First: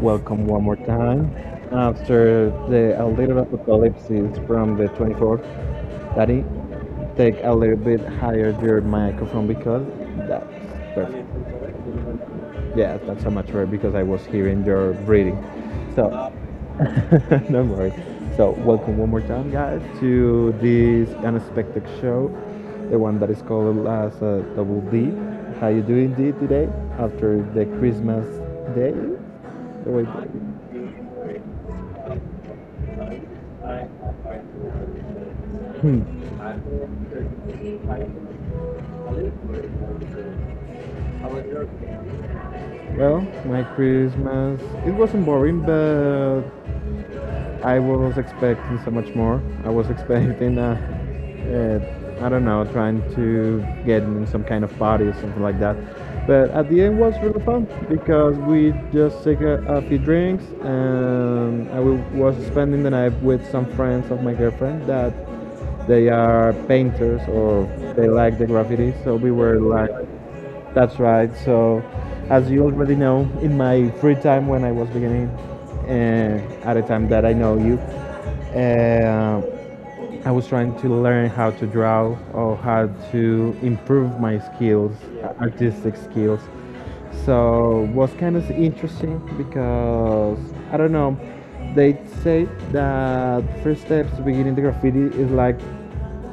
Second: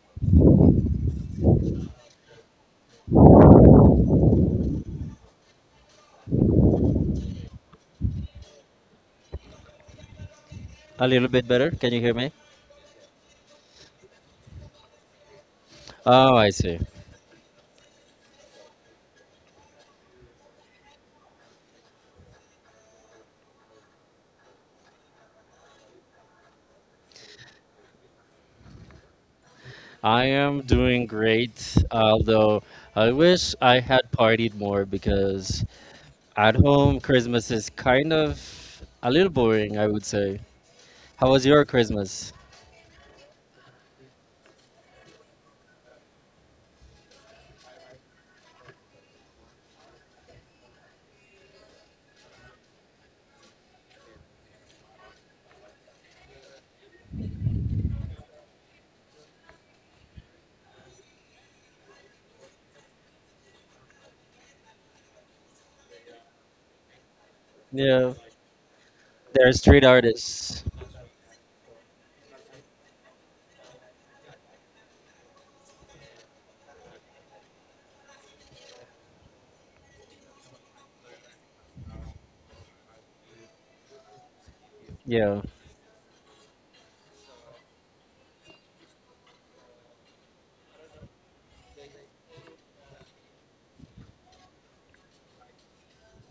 welcome one more time after the a little apocalypse from the 24th. Daddy, take a little bit higher your microphone because that's A perfect. little bit better. Can you hear me? Yeah, that's a much amateur because I was hearing your breathing. So, Oh, I see. no not worry. So, welcome one more time, guys, to this unexpected show, the one that is called as Double D. How you doing, D, today after the Christmas day? The I am way- doing great, although I wish I had partied more because Hmm. at home Christmas is kind of a little boring, I would say. How was your Christmas? Well, my Christmas it wasn't boring, but I was expecting so much more. I was expecting, I don't know, trying to get in some kind of party or something like that. But at the end was really fun because we just take a few drinks, and I was spending the night with some friends of my girlfriend that they are painters or they Yeah. like the graffiti. So we They're were street like artists. that's right. So, as you already know, in my free time when I was beginning, at the time that I know you, uh, I was trying to learn how to draw or how to improve my skills, Yeah. artistic skills. So was kind of interesting because I don't know. They say that first step to beginning the graffiti is like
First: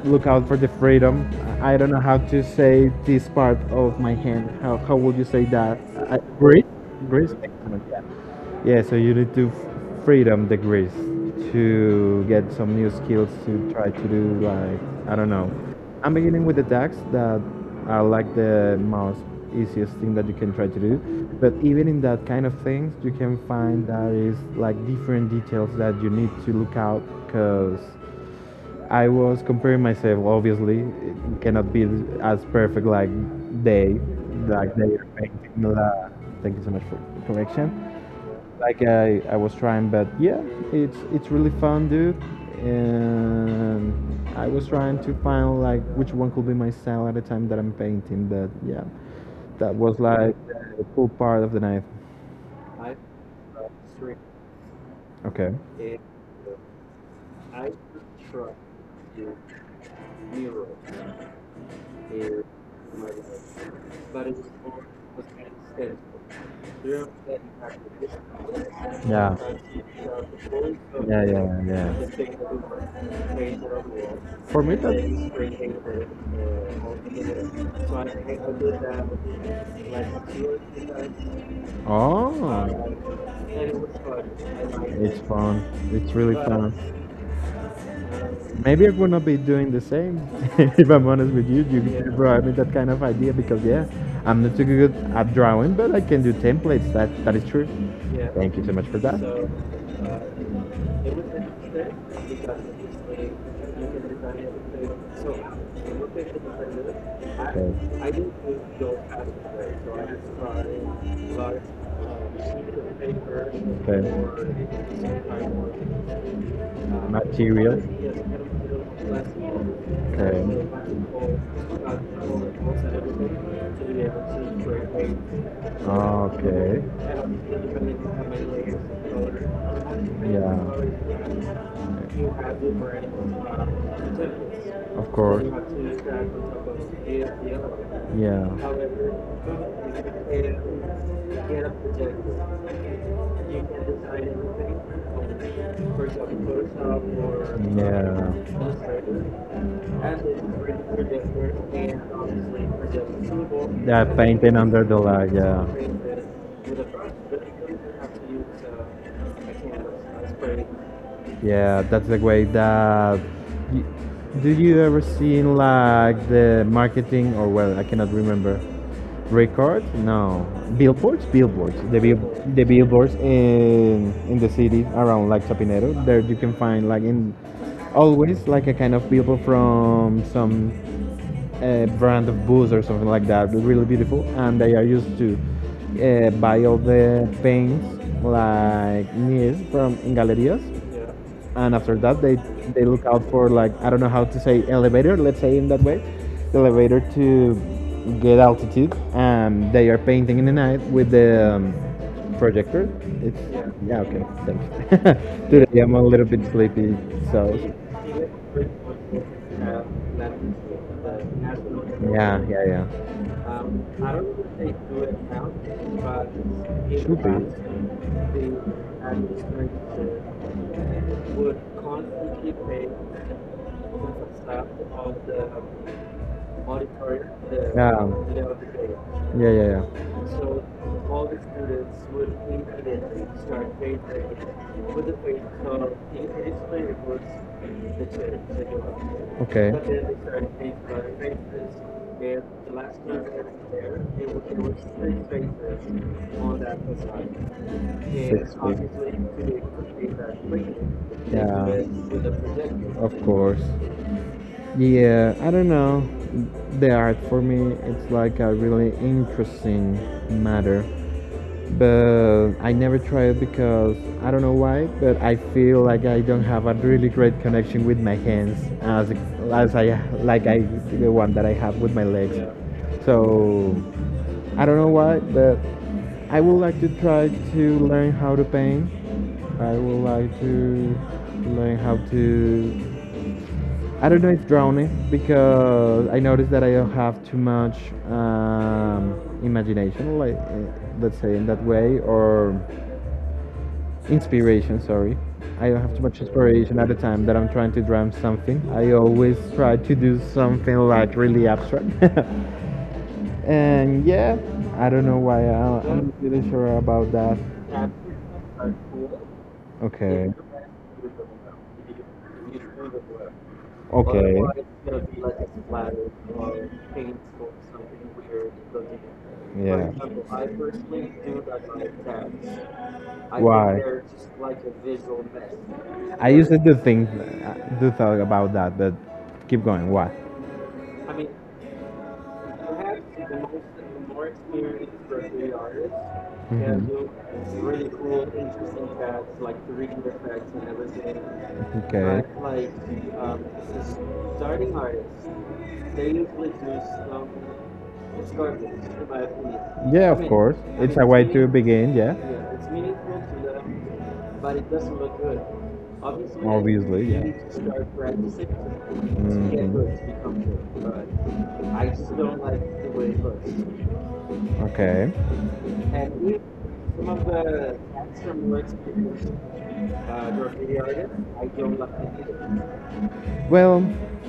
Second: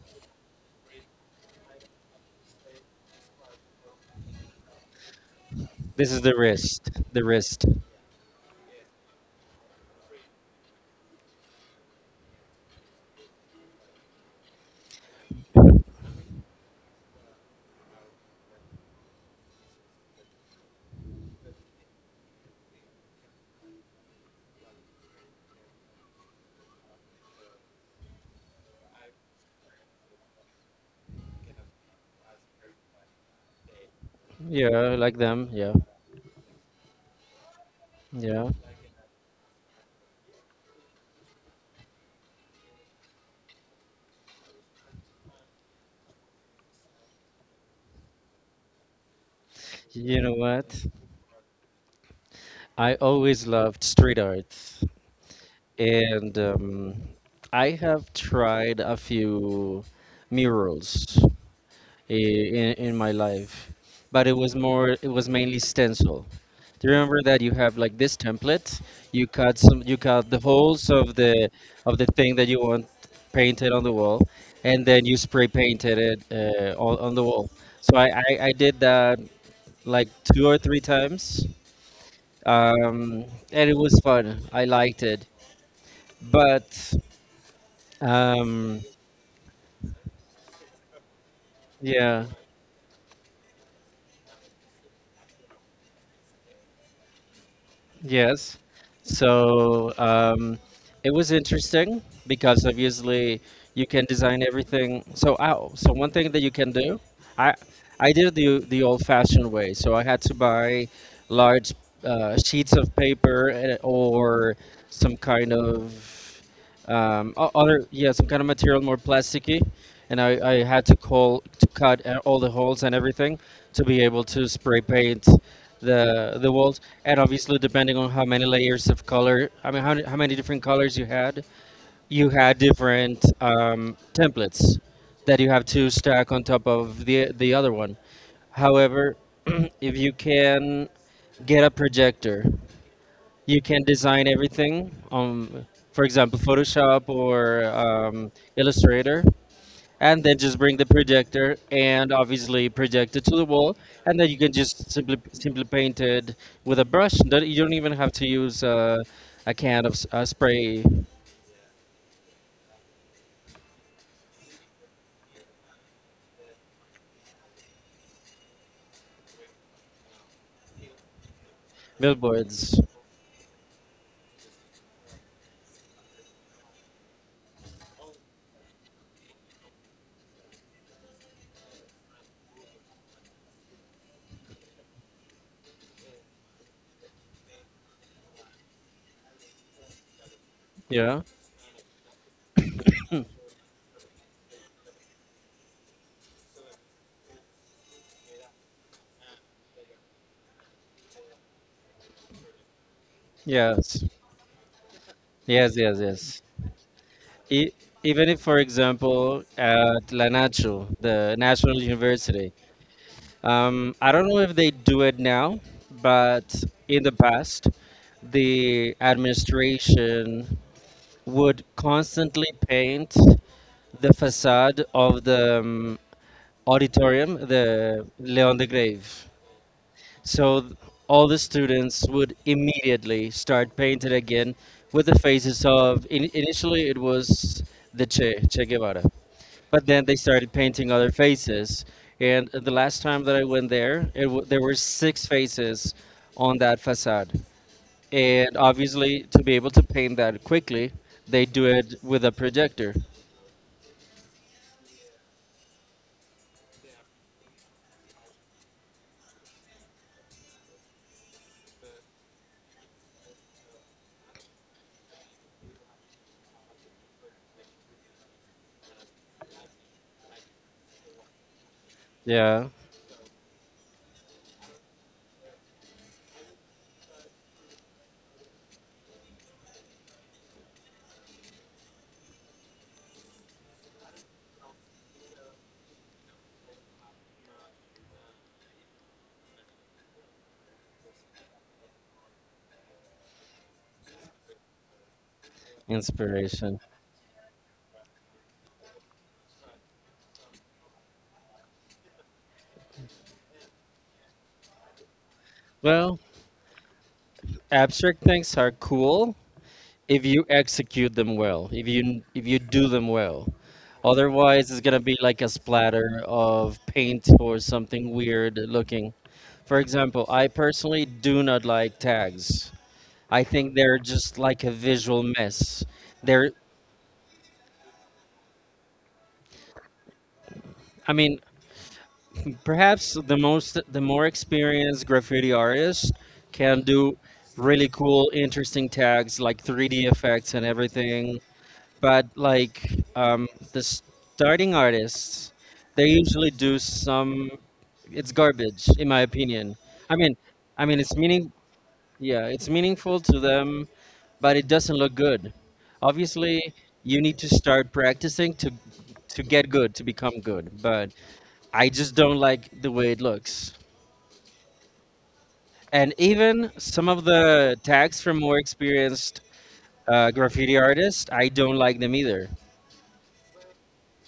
look out for the freedom. I don't know how to say this part of my hand. How would you say that? This I, is the Great. wrist. The Greece? wrist. Excellent, yeah. Yeah, so you need to freedom the Greece to get some new skills to try to do, like, I don't know. I'm beginning with the tags that are like the most easiest thing that you can try to do. But even in that kind of things, you can find that is like different details that you need to look out because I was comparing myself. Obviously, it cannot be as perfect like they, like they Yeah, are like them. painting. Yeah. La, thank you so much for the correction. Yeah. Like I was trying, but yeah, it's really fun, dude. And I was trying to find like which one could be my style at the time that I'm painting. But yeah, that was You know like what? the cool part of the night. I always loved street art. Okay. And I have tried a few murals in my life, but it was mainly stencil. Do you remember that you have like this template? Yeah, You cut the holes of yeah, the yeah, of the yeah. thing that you want painted on the wall, For me, and that then you spray painted it on the wall. So I did that like two or three times, oh, um, and it was fun. I liked it's it, fun. It's really fun. but Um, Maybe I'm gonna be doing the same. If I'm honest with you, you yeah. brought me that kind of idea because yeah, I'm not too good at drawing, but I can do templates. That is true. Thank Yes. you so much for that. So it was interesting because obviously you can design everything. So one thing that you can do, I I did Okay. it the old-fashioned way. So I had to buy large sheets of paper or Okay some kind of material. other, yeah, some kind of material more plasticky, and I had to call to cut all the holes and everything to be able to spray paint the walls, Okay. Okay. and obviously depending on how many layers of color, I mean how many different colors you Yeah. had, you had different templates Of that course. you have to stack on top of the other one. Yeah However, if you can get a projector, you can design everything on, for example, Photoshop or Illustrator, and then just bring the projector and obviously project it to the wall, and then you can painting under just the simply light. simply Yeah. paint it with a brush. You don't even have to use a can of spray. Yeah, that's the way that. You, do you ever seen like the marketing or well, I cannot remember. Record? No, billboards. The bill, the Billboards. billboards in the city around like Chapinero. There you can find like in always like a kind of billboard from some brand of booze or something like that. They're really beautiful, and they are used to buy all the paints like near from in galerias, Yeah. and after that they look out for like I don't know how to say elevator. Let's say in that way, elevator to get altitude. And they are painting in the night with the projector. It's yeah Yes. okay thanks. Yes. Today I'm Yes. a little bit Yes. sleepy so. E- Even if, for example, at La Nacho, the National Yeah, University. yeah, yeah. I don't know if they do it now, but in the past, the administration would constantly paint the facade of the auditorium, the Leon de Grave. Yeah, yeah, yeah. So all the students would immediately start painting again with the faces of, initially it was the Che Guevara, but then they started painting other faces. And the last time that I went there, there were six faces on that facade. And obviously, to be able to paint that quickly, they do it with a projector. Of course. Yeah, I don't know. The art for me, it's like a really interesting matter. But I never try it because I don't know why, but I feel like I don't have a really great connection with my hands as I like I the one that I have with my legs. Yeah, So I don't know why, but I would like to try to learn how to paint. I would like to learn how to I don't know if drowning because I noticed that I don't have too much imagination, like let's say in that way, or inspiration. Sorry, I don't have too much inspiration. inspiration at the time that I'm trying to drown something. I always try to do something like really abstract, and yeah, I don't know why I'm Well, not really sure about that. abstract things are cool, if you execute them well, if you do them well. Otherwise, it's gonna be like a splatter of paint or something weird looking. For example, I personally do not like tags. I think I they're just like a visual mess. They're, to do think, do thought about that, but keep going. What? I mean, perhaps the more experienced graffiti artists can do really cool, interesting tags like 3D effects and everything, but like the starting artists, they usually do some. It's garbage, in my opinion. I mean, it's meaning. Begin, yeah. Yeah, it's meaningful to them, but it doesn't look good. Obviously, you need to start practicing to get good, to become Mhm. good. But I just don't like the way it looks. Okay. And even some of the tags from more experienced graffiti artists, I don't like them either. Well,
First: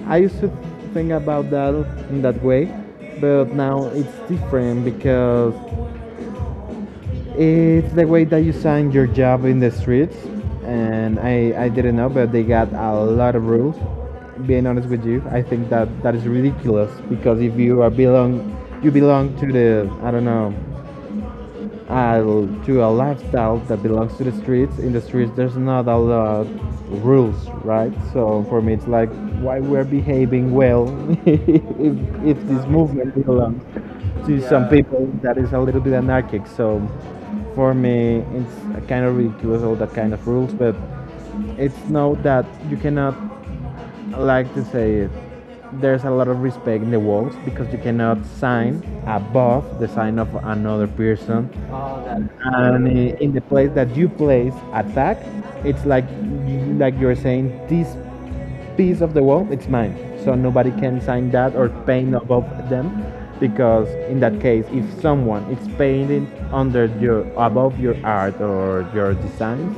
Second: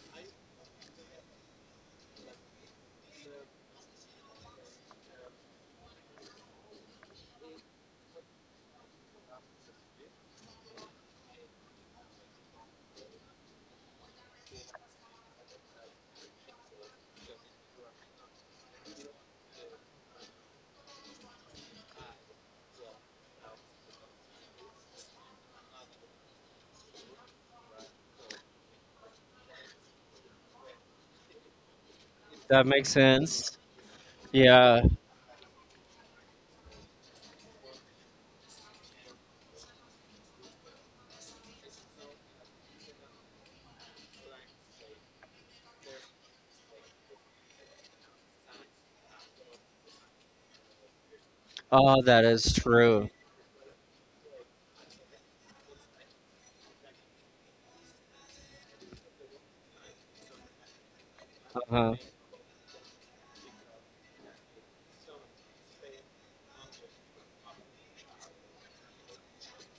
I used to think about that in that way, but now it's different because it's the way that you sign your job in the streets, and I didn't know, but they got a lot of rules. Being honest with you, I think that that is ridiculous because if you are belong, you belong to the I don't know I'll do a lifestyle that belongs to the streets. In the streets, there's not a lot of rules, right? So for me, it's like why we're behaving well if, if That this makes movement sense. belongs to some Yeah. people that is a little bit anarchic. So for me, it's kind of ridiculous all that kind of rules, but it's know that you cannot like to say it. There's a lot of respect in the walls because you cannot sign above the sign of another person. Oh, that is And true. in the place that you place attack, it's like you're saying this piece of the wall, it's mine. So nobody can sign that or Uh-huh. paint above them because in that case if someone is painting under your above your art or your designs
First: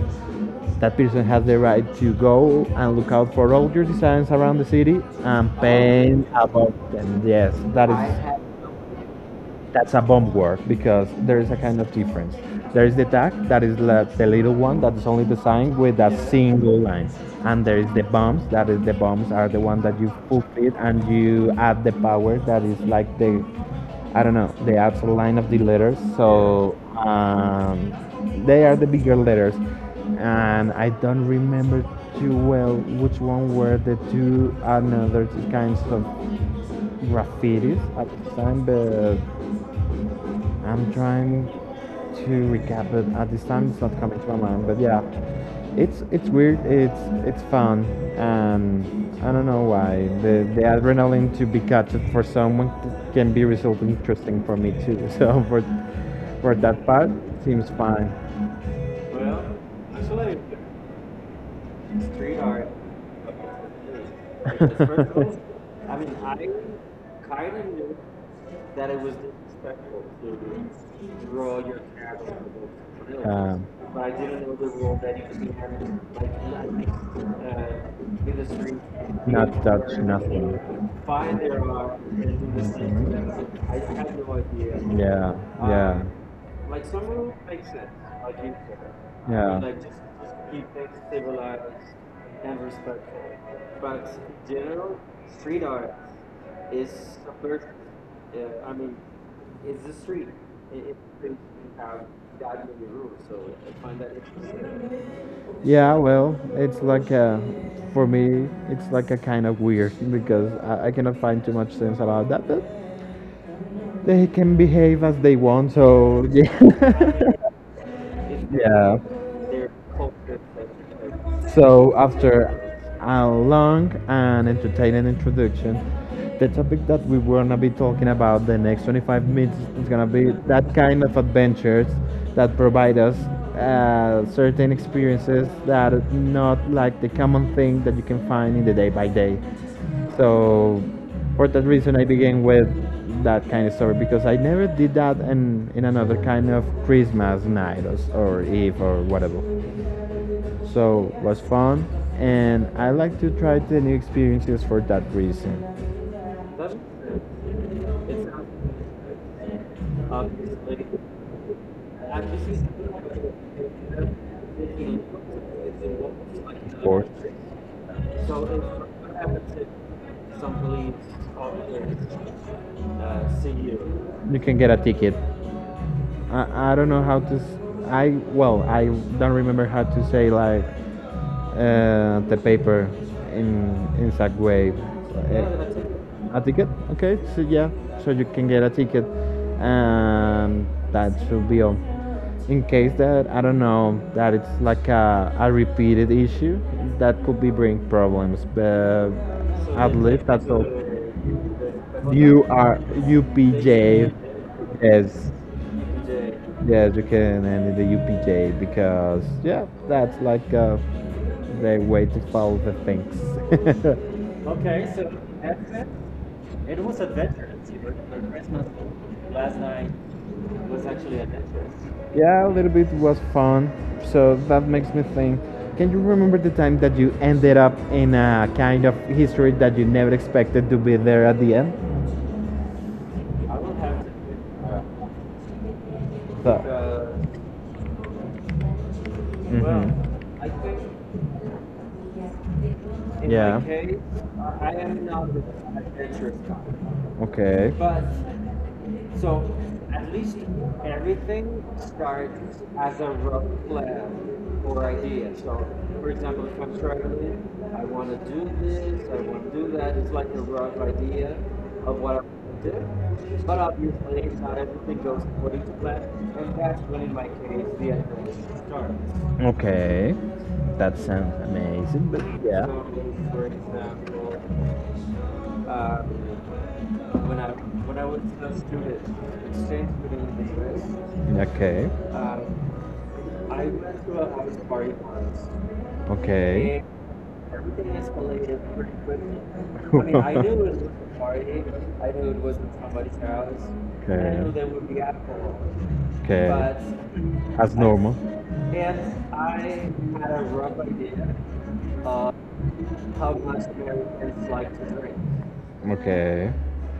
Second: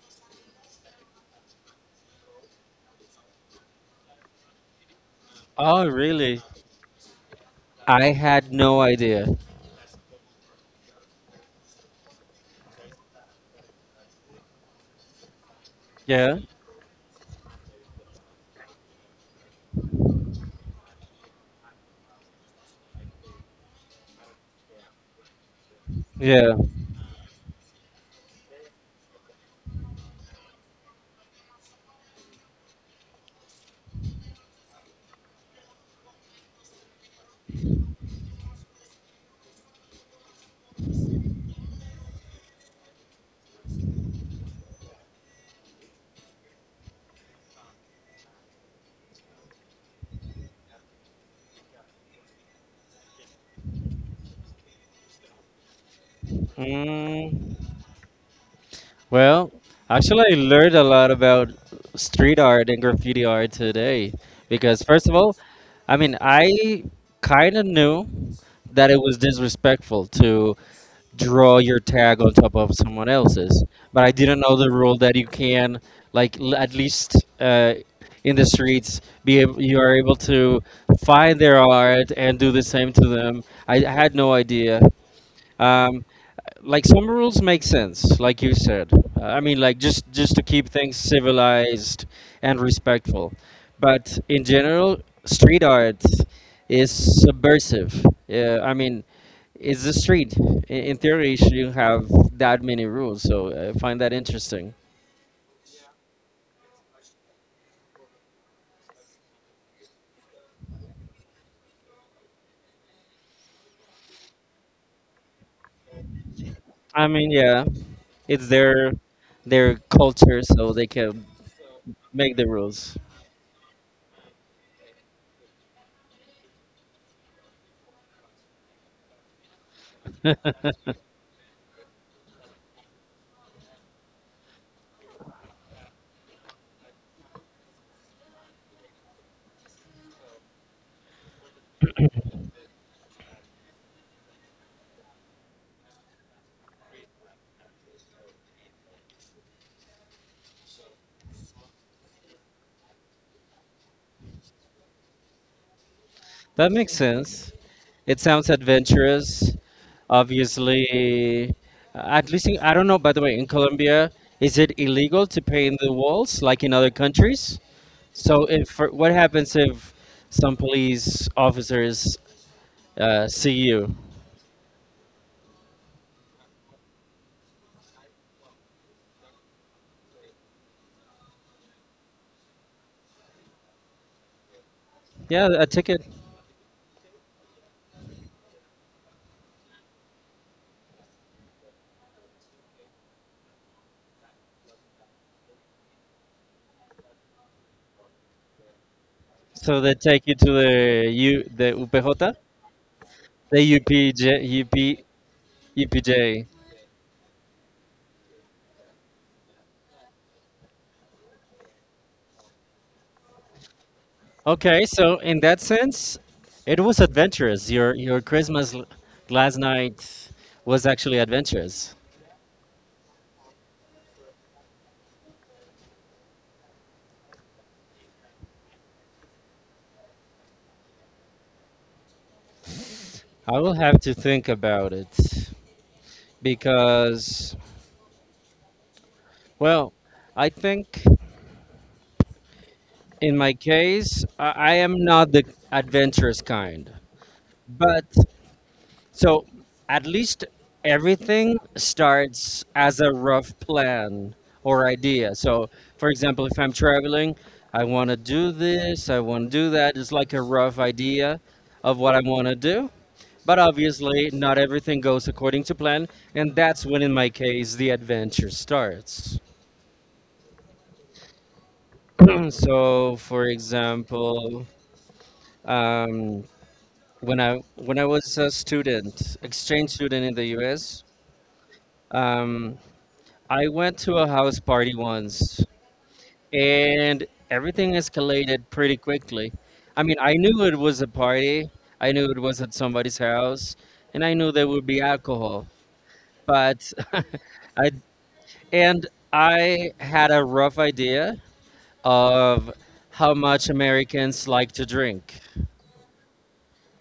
that person has the right to go and look out for all your designs around the city and Oh, paint really? above them yes that I is. had no idea. That's a bomb word because there is a kind of difference. There is the tag that is la- the little one that is only designed with a Yeah, single line, and there is the bombs that is the bombs are the one that you fulfill and you add the power that is like the I don't know the outside line of the letters. yeah. So they are the bigger letters, and I don't remember too well which one were the two another kinds of graffitis at the time, but I'm trying to recap it at this time. It's not coming to my mind, but yeah, it's weird. It's fun, and I don't know why the adrenaline to be captured for someone can be resulting interesting for me too. So for that part, seems Mm, fine. well, actually, I learned a lot about street art and graffiti art today because, first of all, I mean, I kind of knew that it was disrespectful to draw your tag on top of someone else's. But I didn't know the rule that you can, like, at least in the streets, you are able to find their art and do the same to them. I had no idea. Yeah, Um, like some rules make sense, like you said. I mean, like just to keep things civilized and respectful. But in general, street art is subversive. Yeah, I mean, it's the street. In theory, you shouldn't have that many rules. So I find that interesting. yeah, well, it's like a, for me, it's like a kind of weird because I cannot find too much sense about that, but they can behave as they want, so yeah. I mean, yeah, it's their Yeah. their culture, so they can So, make the after rules. a long and entertaining introduction, the topic that we were gonna be talking about the next 25 minutes is gonna be that kind of adventures that provide us certain experiences that are not like the common thing that you can find in the day by day. So for that reason, I began with that kind of story because I never did that in another kind of Christmas night or Eve or whatever. So it was fun, and I like to try the new experiences for that reason. That makes sense. It sounds adventurous. Obviously. I don't know. By the way, in Colombia, is it illegal to paint the walls like in Of other course, countries? So, if what happens if some police officers see you? you can get a ticket. I don't know how to I well I don't remember how to say like the paper in exact way. Yeah, a ticket. A ticket? Okay, so yeah, so you can get a ticket, and that should be all. In case that I don't know that it's like a repeated issue, that could be bring problems. But So they at least take you that's to all. the U the UPJ, You are the UPJ. UPJ, UP, Yes, UPJ. yeah, you can end in the UPJ because yeah, that's like the way to follow the things. Okay, so in that sense, it was adventurous. Your Christmas last night was actually adventurous. Yeah, a little bit was fun. So that makes me think. Can you remember the time that you ended up in a kind of history that you never expected to be there at the end? I will have to think about it So, because, mhm. well, I think in my Yeah. case, I am not the adventurous kind. Okay. But So at least everything starts as a rough plan or idea. So, for example, if I'm traveling, I want to do this, I want to do that. It's like a rough idea of what I want to do. But obviously, not everything goes according to plan. And that's when, in my case, the adventure starts. Okay, that sounds amazing, but yeah. So, for example, um, when I was a student, exchange student in the U.S., Okay, I went to a house party once okay. and everything escalated pretty quickly. I mean, I knew it was a party, I knew it was at somebody's house, and I knew there would be Okay, alcohol. okay. But As I normal. and I had a rough idea of how much Americans like to drink. Okay,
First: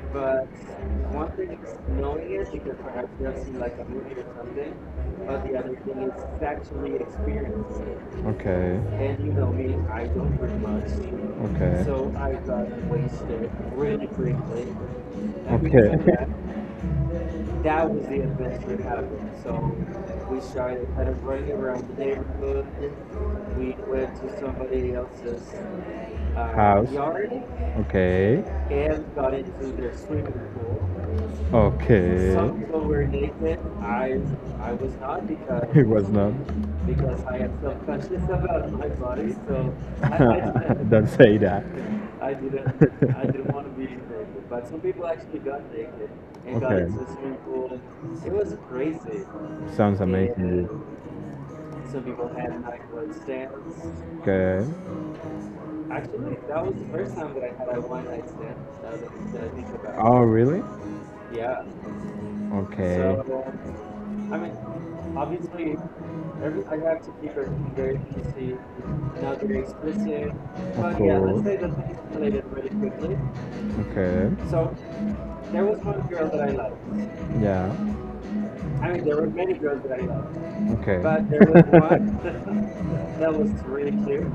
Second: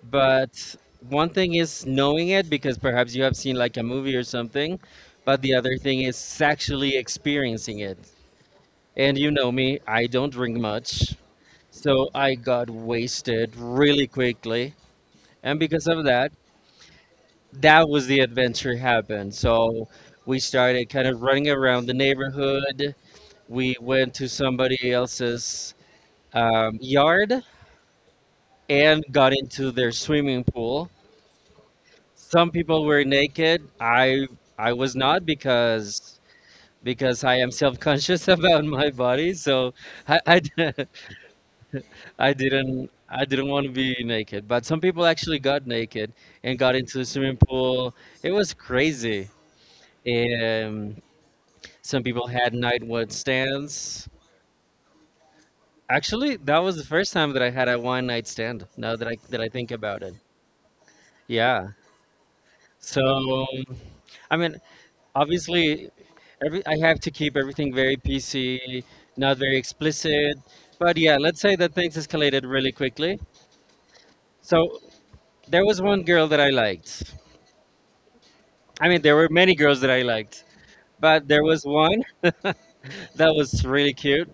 But one thing is knowing it because perhaps you have seen like a movie or something, but the other thing is actually experiencing it. okay, And you know me, I don't drink much. okay, So I got wasted really quickly. And because okay. of that, that was the adventure happened. So we started kind of running around the neighborhood. We went to somebody else's yard Okay. and got into their swimming pool. Okay. Some people were naked. I was not because Not. I am self-conscious about my body. So I, I d- Don't say that. I didn't want to be naked, but some people actually got naked and got into the swimming pool. It was crazy. Sounds And some people had night one stands. Okay. Actually, that was the first time that I had a one night stand, now that I think about it. Oh, it. Really? Yeah. So I mean, obviously every I have to keep everything very PC, not very explicit. But yeah, let's Course. say that things escalated really quickly. Okay. So there was one girl that I liked. Yeah. I mean, there were many girls that I liked, Okay. but there was one that was really cute,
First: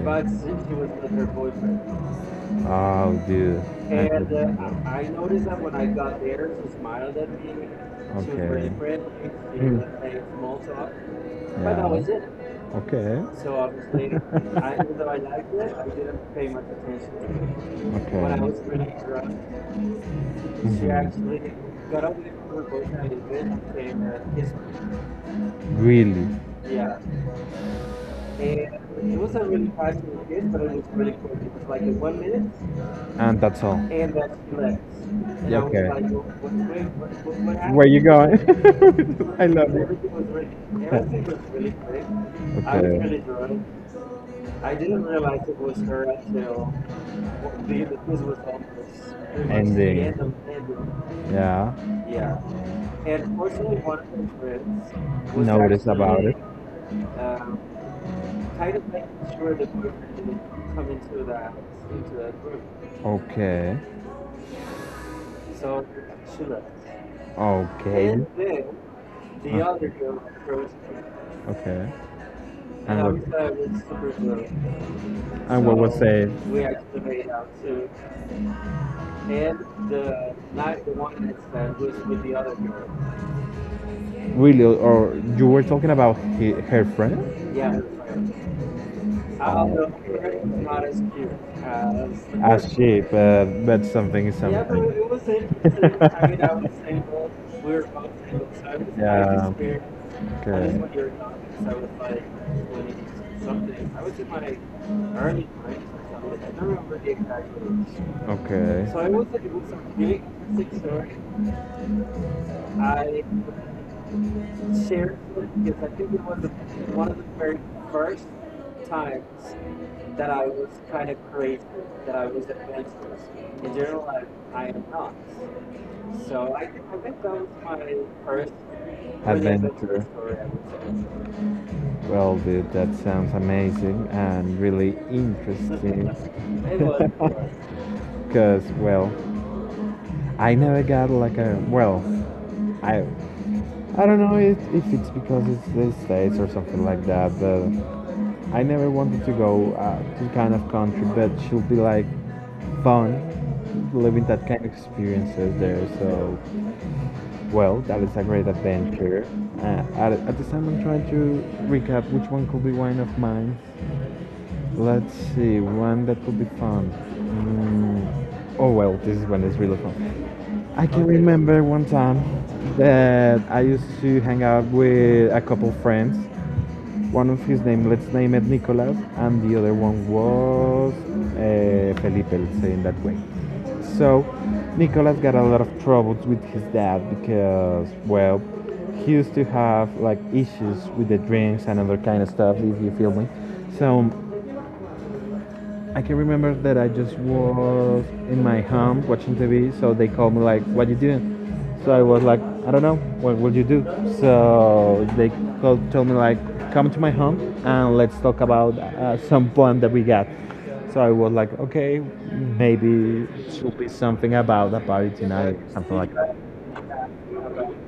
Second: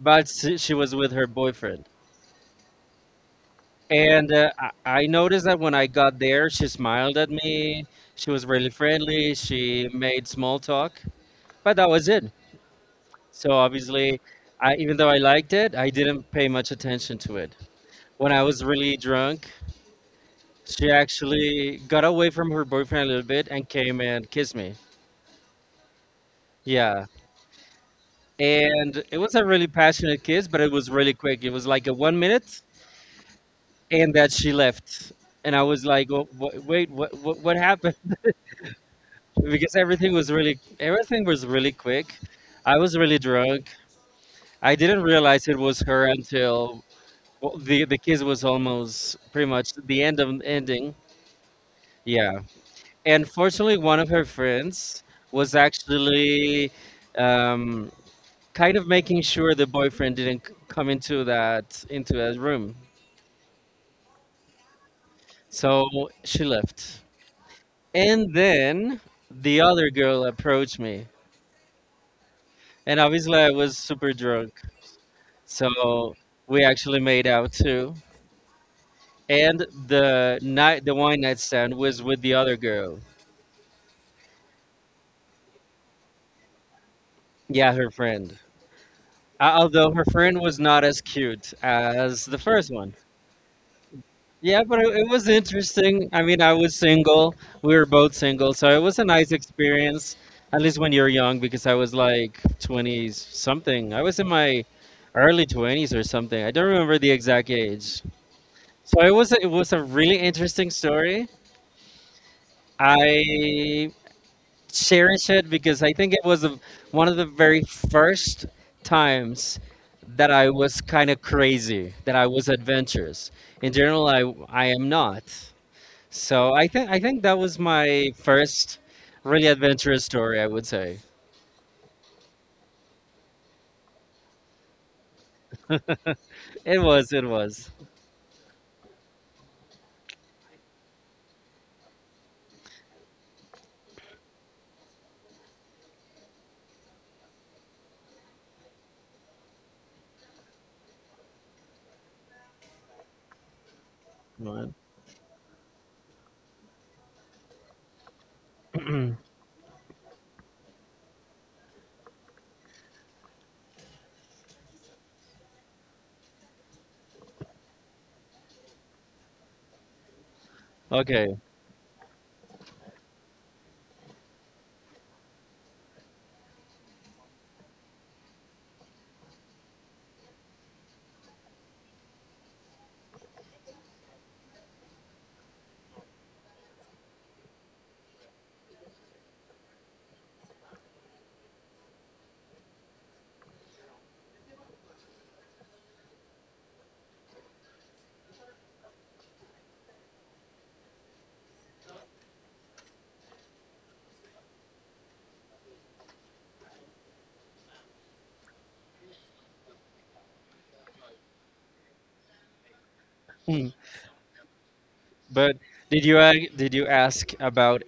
but she she was with her boyfriend. Oh, dude. I And I noticed that. that when I got there, she smiled at me. She was really friendly. Mm. She made small talk, but that was it. Okay. So obviously, I, even though I liked it, I didn't pay much attention to it. When I was really Okay. drunk, she actually got away from her boyfriend a little bit and came and kissed me. Really. Yeah, and it was a really passionate kiss, but it was really quick. It was like a 1 minute, And that's all. and that she left, and I was like, Wait, what? What happened?" You going? Because everything was really quick. I was really Okay. drunk. I didn't realize it was her until, well, the kiss was almost pretty much the end of ending. Yeah. Yeah, and fortunately, one of her friends was It. actually. Um, Kind of making sure the boyfriend didn't come into that room. Okay. So she left. Okay. And then the Uh, other girl approached me. okay. And obviously, I And was super drunk. So we actually made out too. And the wine night stand was with the other girl. really? Or you were talking about her friend? Yeah, her friend. Although her friend was not as cute as the first one. She, but something is Yeah, but it was interesting. I mean, I was single. We were both single, so it was a nice experience. At least when I you're young, because I was like 20 something. I was in my early 20s or something. I don't remember the exact age. okay. So it was a really interesting story. I cherish it because I think it was one of the very first times that I was kind of crazy, that I was adventurous. In general, I am not. So I think that was my first really adventurous story. I would say Well, dude, that sounds amazing and really interesting. it was. It was. Because, well, I never got like a, well, I I don't know if it's because it's the States or something like that, but I never wanted to go to kind of country, but she'll be like fun living that kind Right. of experiences there. So, well, that is a great adventure. At the time, I'm trying to recap which one could be one of mine. Let's see, one that would be fun. Oh well, this is one that's really fun. I can Okay. remember one time that I used to hang out with a couple friends. One of his name, let's name it Nicolas, and the other one was Felipe, let's say in that way. So Nicolas got a lot of troubles with his dad because, well, he used to have like issues with the drinks and other kind of stuff, if you feel me. So I can remember that I just was in my home watching TV, so they called me like, "What you doing?" So I was like, "I don't know. What will you do?" So they called, told me like, "Come to my home and let's talk about some plan that we got." So I was like, "Okay, maybe it Mm. should be something about a party But tonight, something did like that." Did you ask about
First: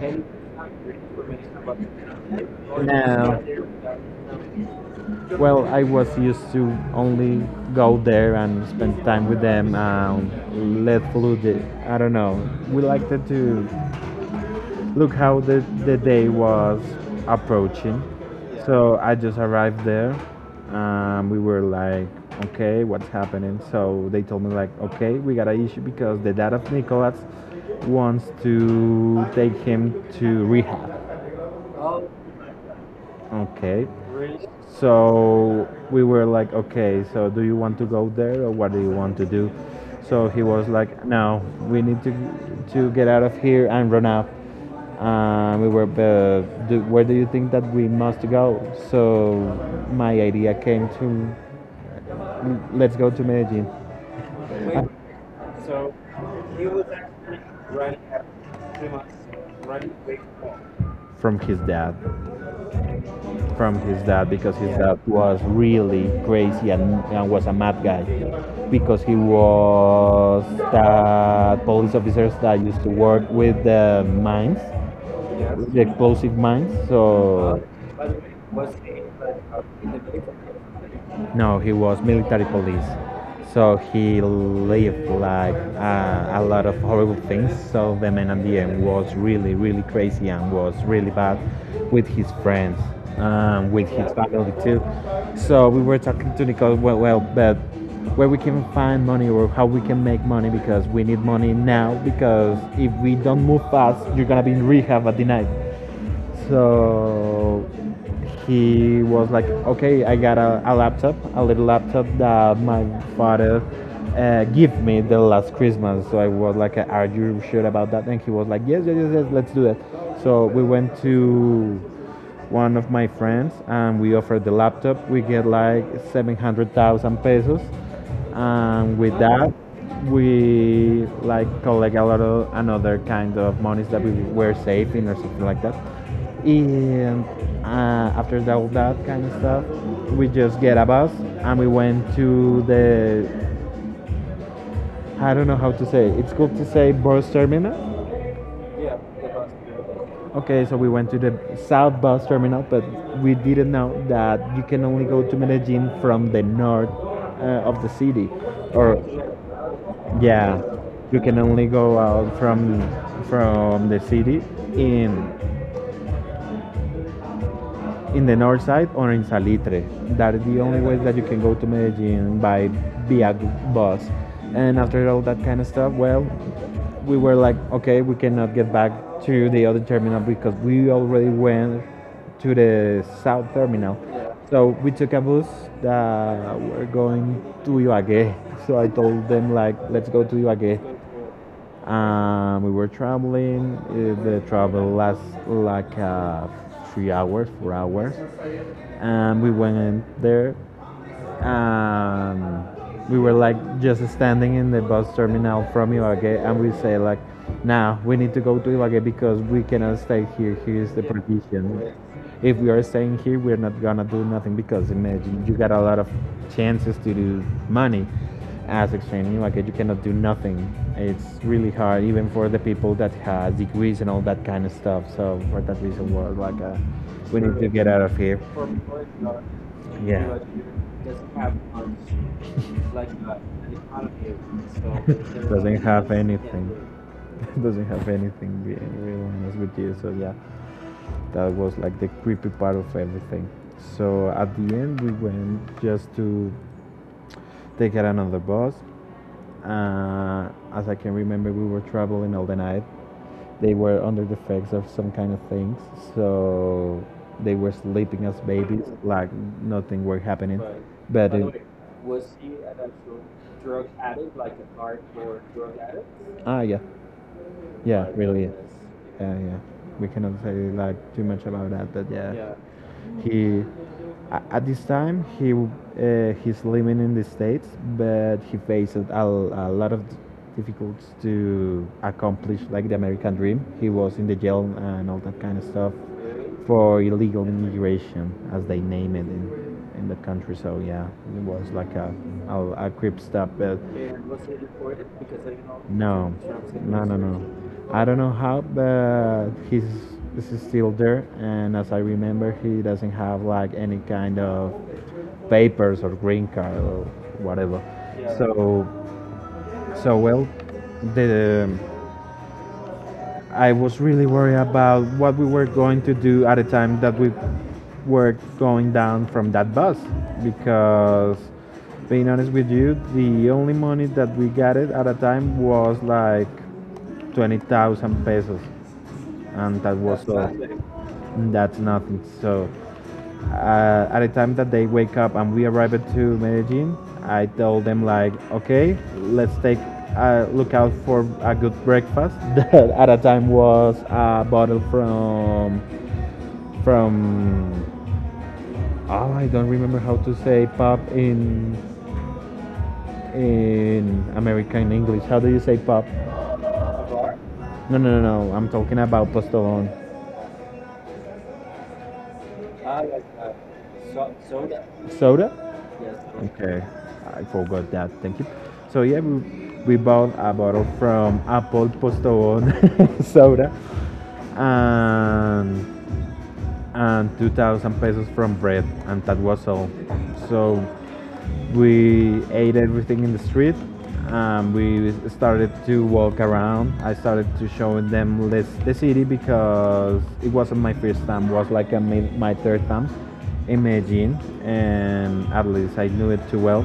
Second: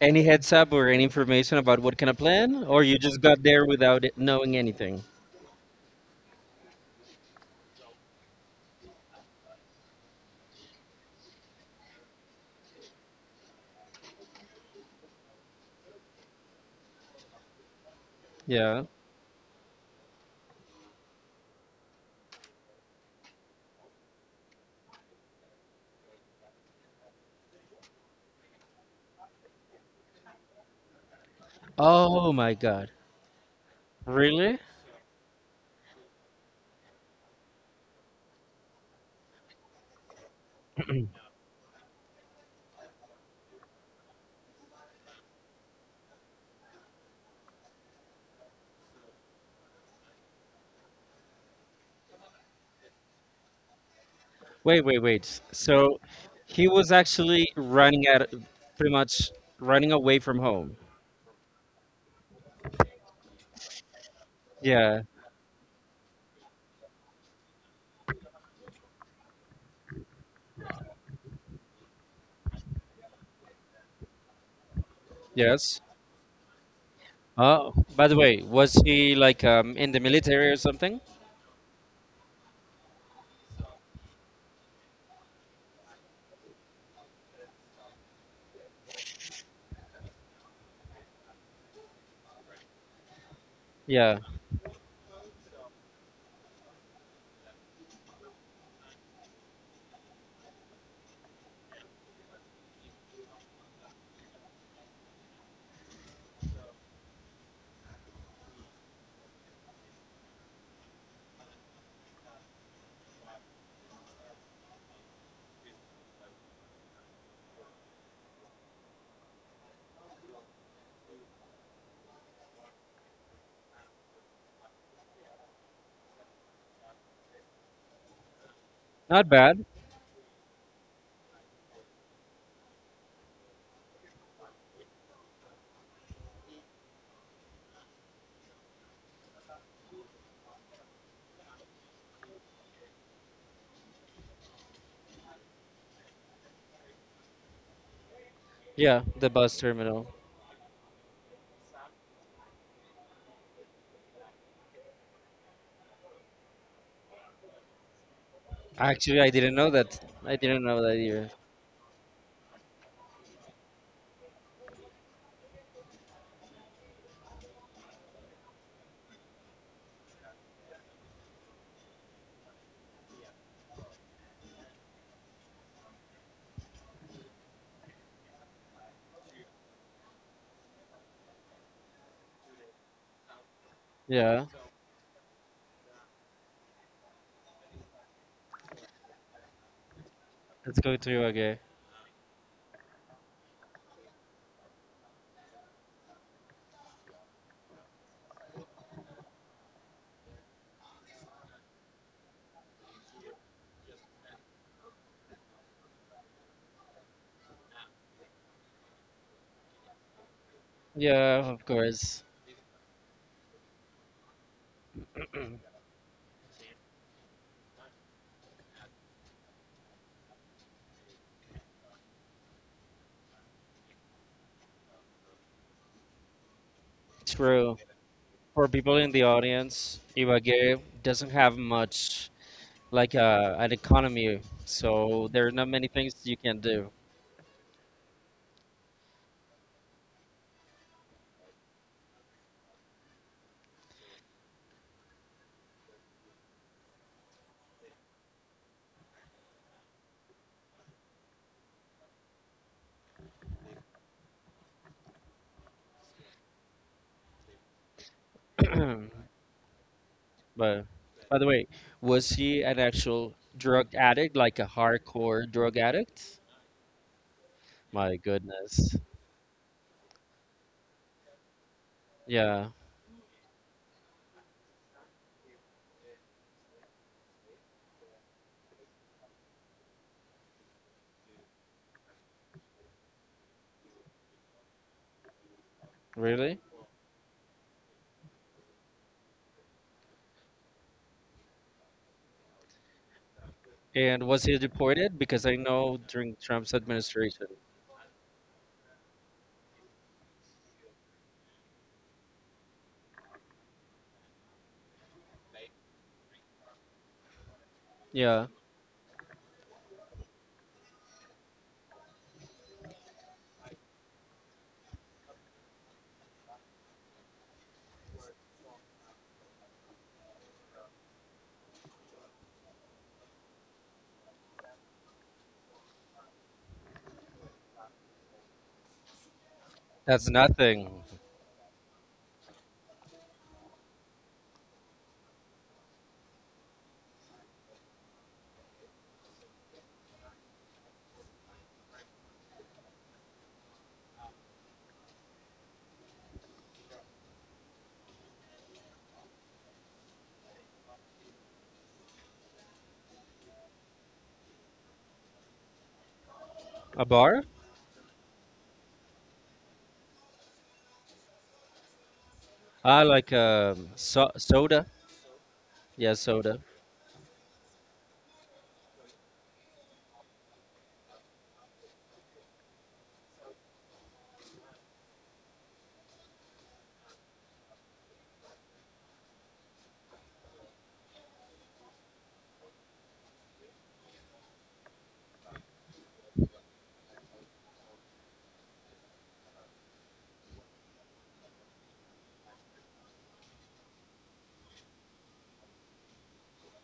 any heads up or any information about what kind of plan, or you just No, got there without it knowing anything? well, I was used to only go there and spend time with them and let flew the, I don't know. We liked it to look how the day was approaching. Yeah. So I just arrived there. We were like, okay, what's happening? So they told me like, okay, we got an issue because the dad of Nicholas wants to take him to rehab. Oh my God. Okay, Really? so we were like, okay, so do you want to go there or what do you want to do? So he was like, no, we need to get out of here and run up. We were, do, where do you think that we must go? So my idea came to let's go to Medellin. Wait, wait, wait. So he was actually running at pretty much running away from home. From his dad, from his dad because his dad Yeah. was really crazy and was a mad guy because he was the police officers that used to work with the mines, the Yes. explosive mines. So Oh, by the way, was he like in the military or something? no, he was military police. So he lived like a lot of horrible things. So the man at the end was really, really crazy and was really bad with his friends, with his Yeah, family too. So we were talking to Nicole. Well, but where we can find money or how we can make money because we need money now because if we don't move fast, you're gonna be in rehab at the night. So he was like, okay, I got a laptop, a little laptop that my father gave me the last Christmas. So I was like, are you sure about that? And he was like, yes, yes, yes, yes, let's do it. So we went to one of my friends and we offered the laptop. We get like 700,000 pesos, and with not that bad. we like collect a lot of another kind of monies that we were saving or something like that, and after that, all that kind of stuff, we just get a bus and we went to the, I don't know how to say it. It's cool to say bus terminal. Yeah, the bus terminal. Okay, so we went to the south bus terminal, but we didn't know that you can only go to Medellin from the north of the city, or Actually, I didn't know that. I yeah, didn't know that you either. can only go out from the city in in the north side or in Salitre. That is the only way that you can go to Medellin by via bus. And after all that kind of stuff, well, we were like, okay, we cannot get back to the other terminal because we already went to the south terminal. Yeah, So we took a bus that we're going to Ibagué. So I told them like, let's go to let's Ibagué. go to Ibagué. We were traveling. The travel lasts like 3 hours, 4 hours. And we went there, um, we were like just standing in the bus terminal from Ibagué, and we say like, "Nah, we need to go to Ibagué because we cannot stay here. Here's the Yeah, of provision. course. If we are staying here, we're not gonna do nothing because imagine you got a lot of chances to do money as exchange in Ibagué. You cannot do nothing. It's really hard, even for the people that has degrees and all that kind of stuff. So for that reason, we're like, we need to True. get out of here." For people in the audience, Yeah. Ibagué doesn't have much like an economy, so there are not Doesn't are many have things you can anything. do. Do. Doesn't have anything, be real honest with you, so yeah, that was like the creepy part of everything. So at the end we went just to take out another bus, uh, as I can remember. We were traveling all the night. They were under the effects of some kind of things, so they were sleeping as babies, like nothing were happening. But But by the it. way, was he an actual drug addict, like a hardcore drug addict? Ah, yeah, yeah, My really is. goodness. Yeah, yeah. We cannot say like too much about that, but yeah, Yeah, he at this time he's living in the states, but he faces a lot of difficult to accomplish like the American dream. He was in the jail and all that kind of stuff really? for illegal immigration, as they name it in the country. So yeah, it was like a creep step, but And was he deported? Because I know no, during Trump's no, no, administration. no. I don't know how, but he's this is still there, and as I remember, he doesn't have like any kind of papers or green card or whatever. Yeah, So so well, the I was really worried about what we were going to do at the time that we were going down from that bus because being honest with you, the only money that we got it at a time was like 20,000 pesos and that was that's all. Nothing. nothing. That's nothing. So, at the time that they wake up and we arrived to Medellin, I told them like, okay, let's take a look out for a good breakfast. That at a time was a bottle from oh, I don't remember how to say pop in American English. How do you say pop? A bar? No, no, no, no. I'm talking about Postolón. Ah, like soda. Soda? Yeah, soda. Okay, I forgot that. Thank you. So yeah, we bought a bottle from Apple Postobon soda and and 2,000 pesos from bread, and that was all. So we ate everything in the street. We started to walk around. I started to show them this, the city because it wasn't my first time. It was like my third time in Medellin, and at least I knew it too well.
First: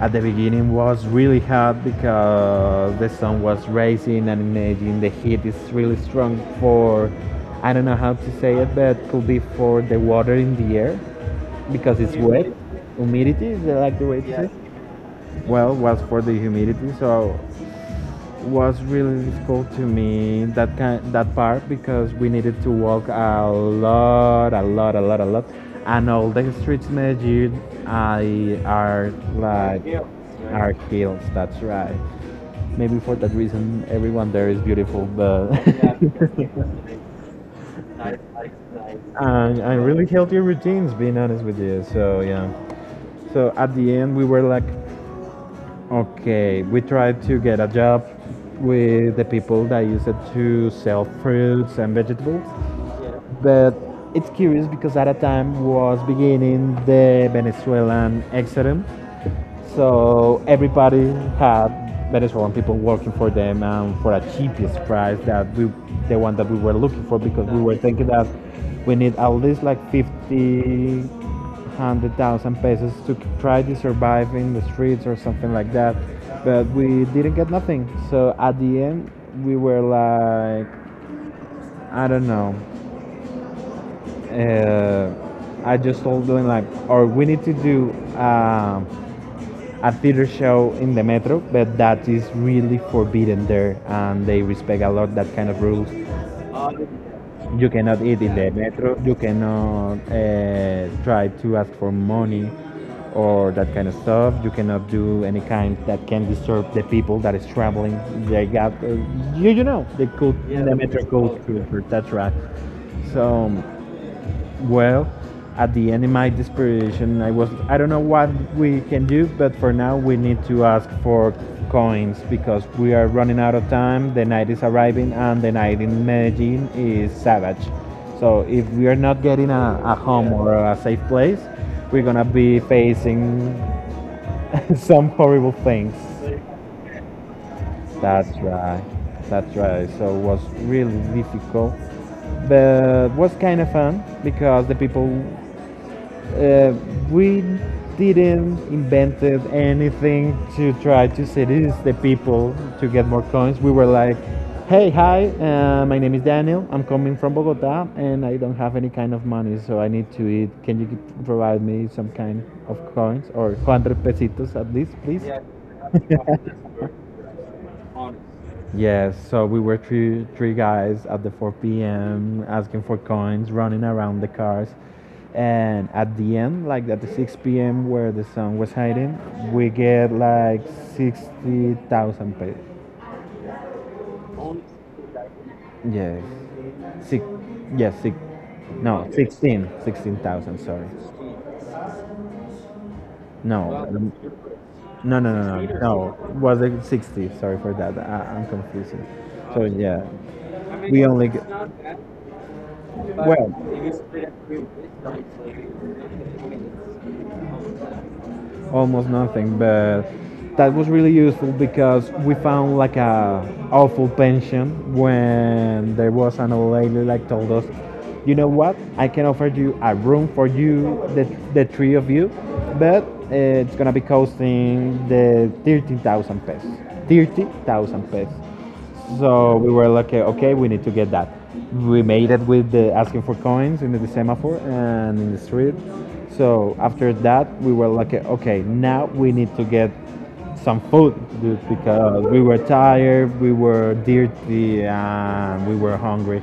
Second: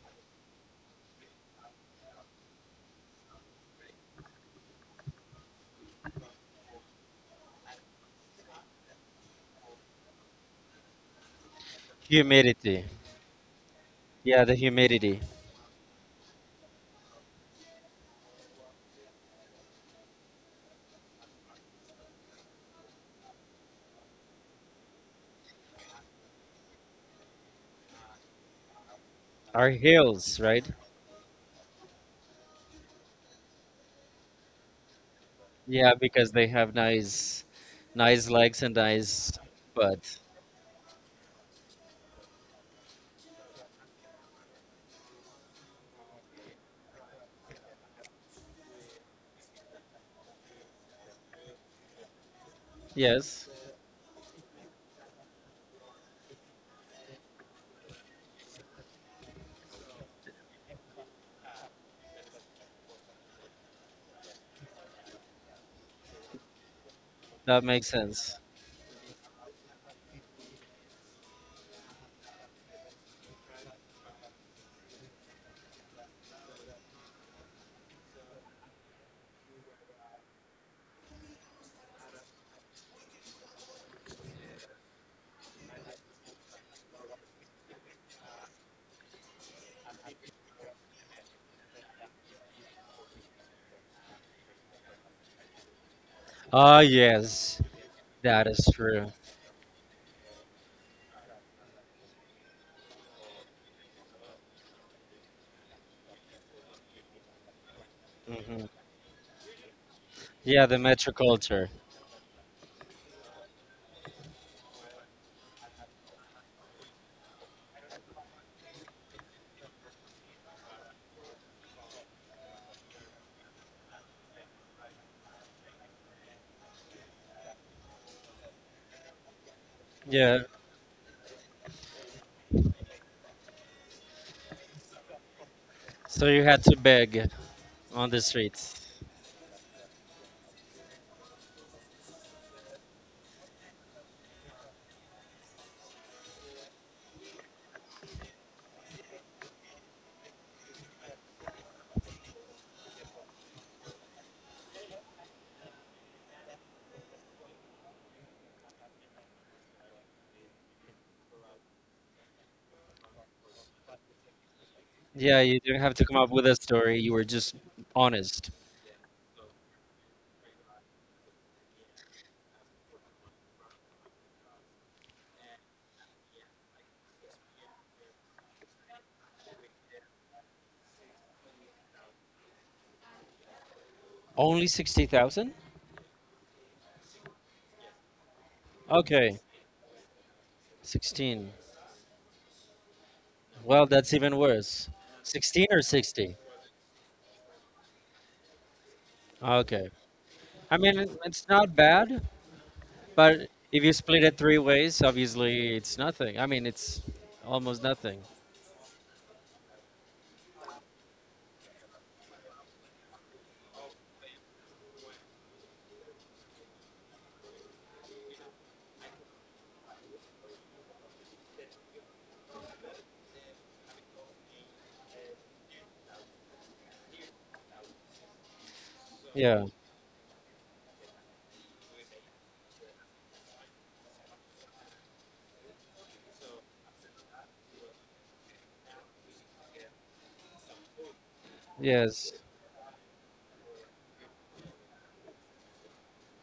At the beginning was really hard because the sun was rising and imagine the heat is really strong for I don't know how to say it, but could be for the water in the air because it's wet. Humidity. Humidity, is that like the way to Yeah, say? the Yes. humidity. Well, was for the humidity, so was really difficult to me that kind that part because we needed to walk a lot, a lot, a lot, a lot, and all the streets in Medellin I are Our like hills, right? are hills. That's right. Maybe for that reason, everyone there is beautiful, but. Yeah, because they have nice, nice legs and nice And really butt. healthy routines, being honest with you, so yeah, so at the end we were like, okay, we tried to get a job with the people that use it to sell fruits and vegetables. Yes, But it's curious because at a time was beginning the Venezuelan exodus, so everybody had Venezuelan people working for them and for a cheapest price that we, the one that we were looking for, because we that were makes thinking that sense. we need at least like fifty hundred thousand pesos to try to survive in the streets or something like that. But we didn't get nothing. So at the end, we were like, I don't know. Uh, I just told them like, or we need to do, um a theater show in the metro, but that is really forbidden there, and they respect a lot that kind of rules. Ah, yes, You cannot eat in that the is metro. true. You cannot try to ask for money or that kind of stuff. You cannot do any kind that can disturb the people that is traveling. They hmm got you know the cult, yeah, Yeah, the the metro metro cult culture. culture. That's right. So well, at the end of my desperation, I don't know what we can do, but for now we need to ask for coins because we are running out of time. The night is arriving, and the night in Medellin is savage. So if we are not getting a home Yeah, or a safe place, we're gonna be facing some horrible things. so you had to beg. On the That's streets. right. That's right. So it was really difficult, but was kind of fun because the people uh, we didn't invented anything to try to seduce the people to get more coins. We were like, hey, hi, my name is Daniel. I'm coming from Bogota and I don't have any kind of money, so I need to eat. Can you provide me some kind of coins or 100 pesitos at least, please? Yeah, you didn't have to come up with a story. You were just honest. Yes, so we were three guys at the 4 p.m. asking for coins, running around the cars, and at the end, like at the 6 p.m. where the sun was hiding, we get like 60,000 pesos. Only 60,000? Yes, six. Yes, six. No, Okay, 16, 16,000. Sorry. 16. No, Well, that's even worse. no, no, no, 16 no. or No, 60? was it 60? Sorry for that. I'm confusing. So Okay. yeah, I mean, we only. Get, it's not bad, but well, if you split it three ways, obviously it's nothing. I mean, it's almost nothing. almost nothing, but that was really useful because we found like a awful pension when there was an old lady like told us, you know what, I can offer you a room for you, the three of you, but it's gonna be costing the 30,000 pesos. 30,000 pesos. So Yeah, we were like, okay, we need to get that. We made it with the asking for coins in the semaphore and in the street. So after that, we were like, okay, now we need to get some food, dude, because yes. we were tired, we were dirty, and we were hungry.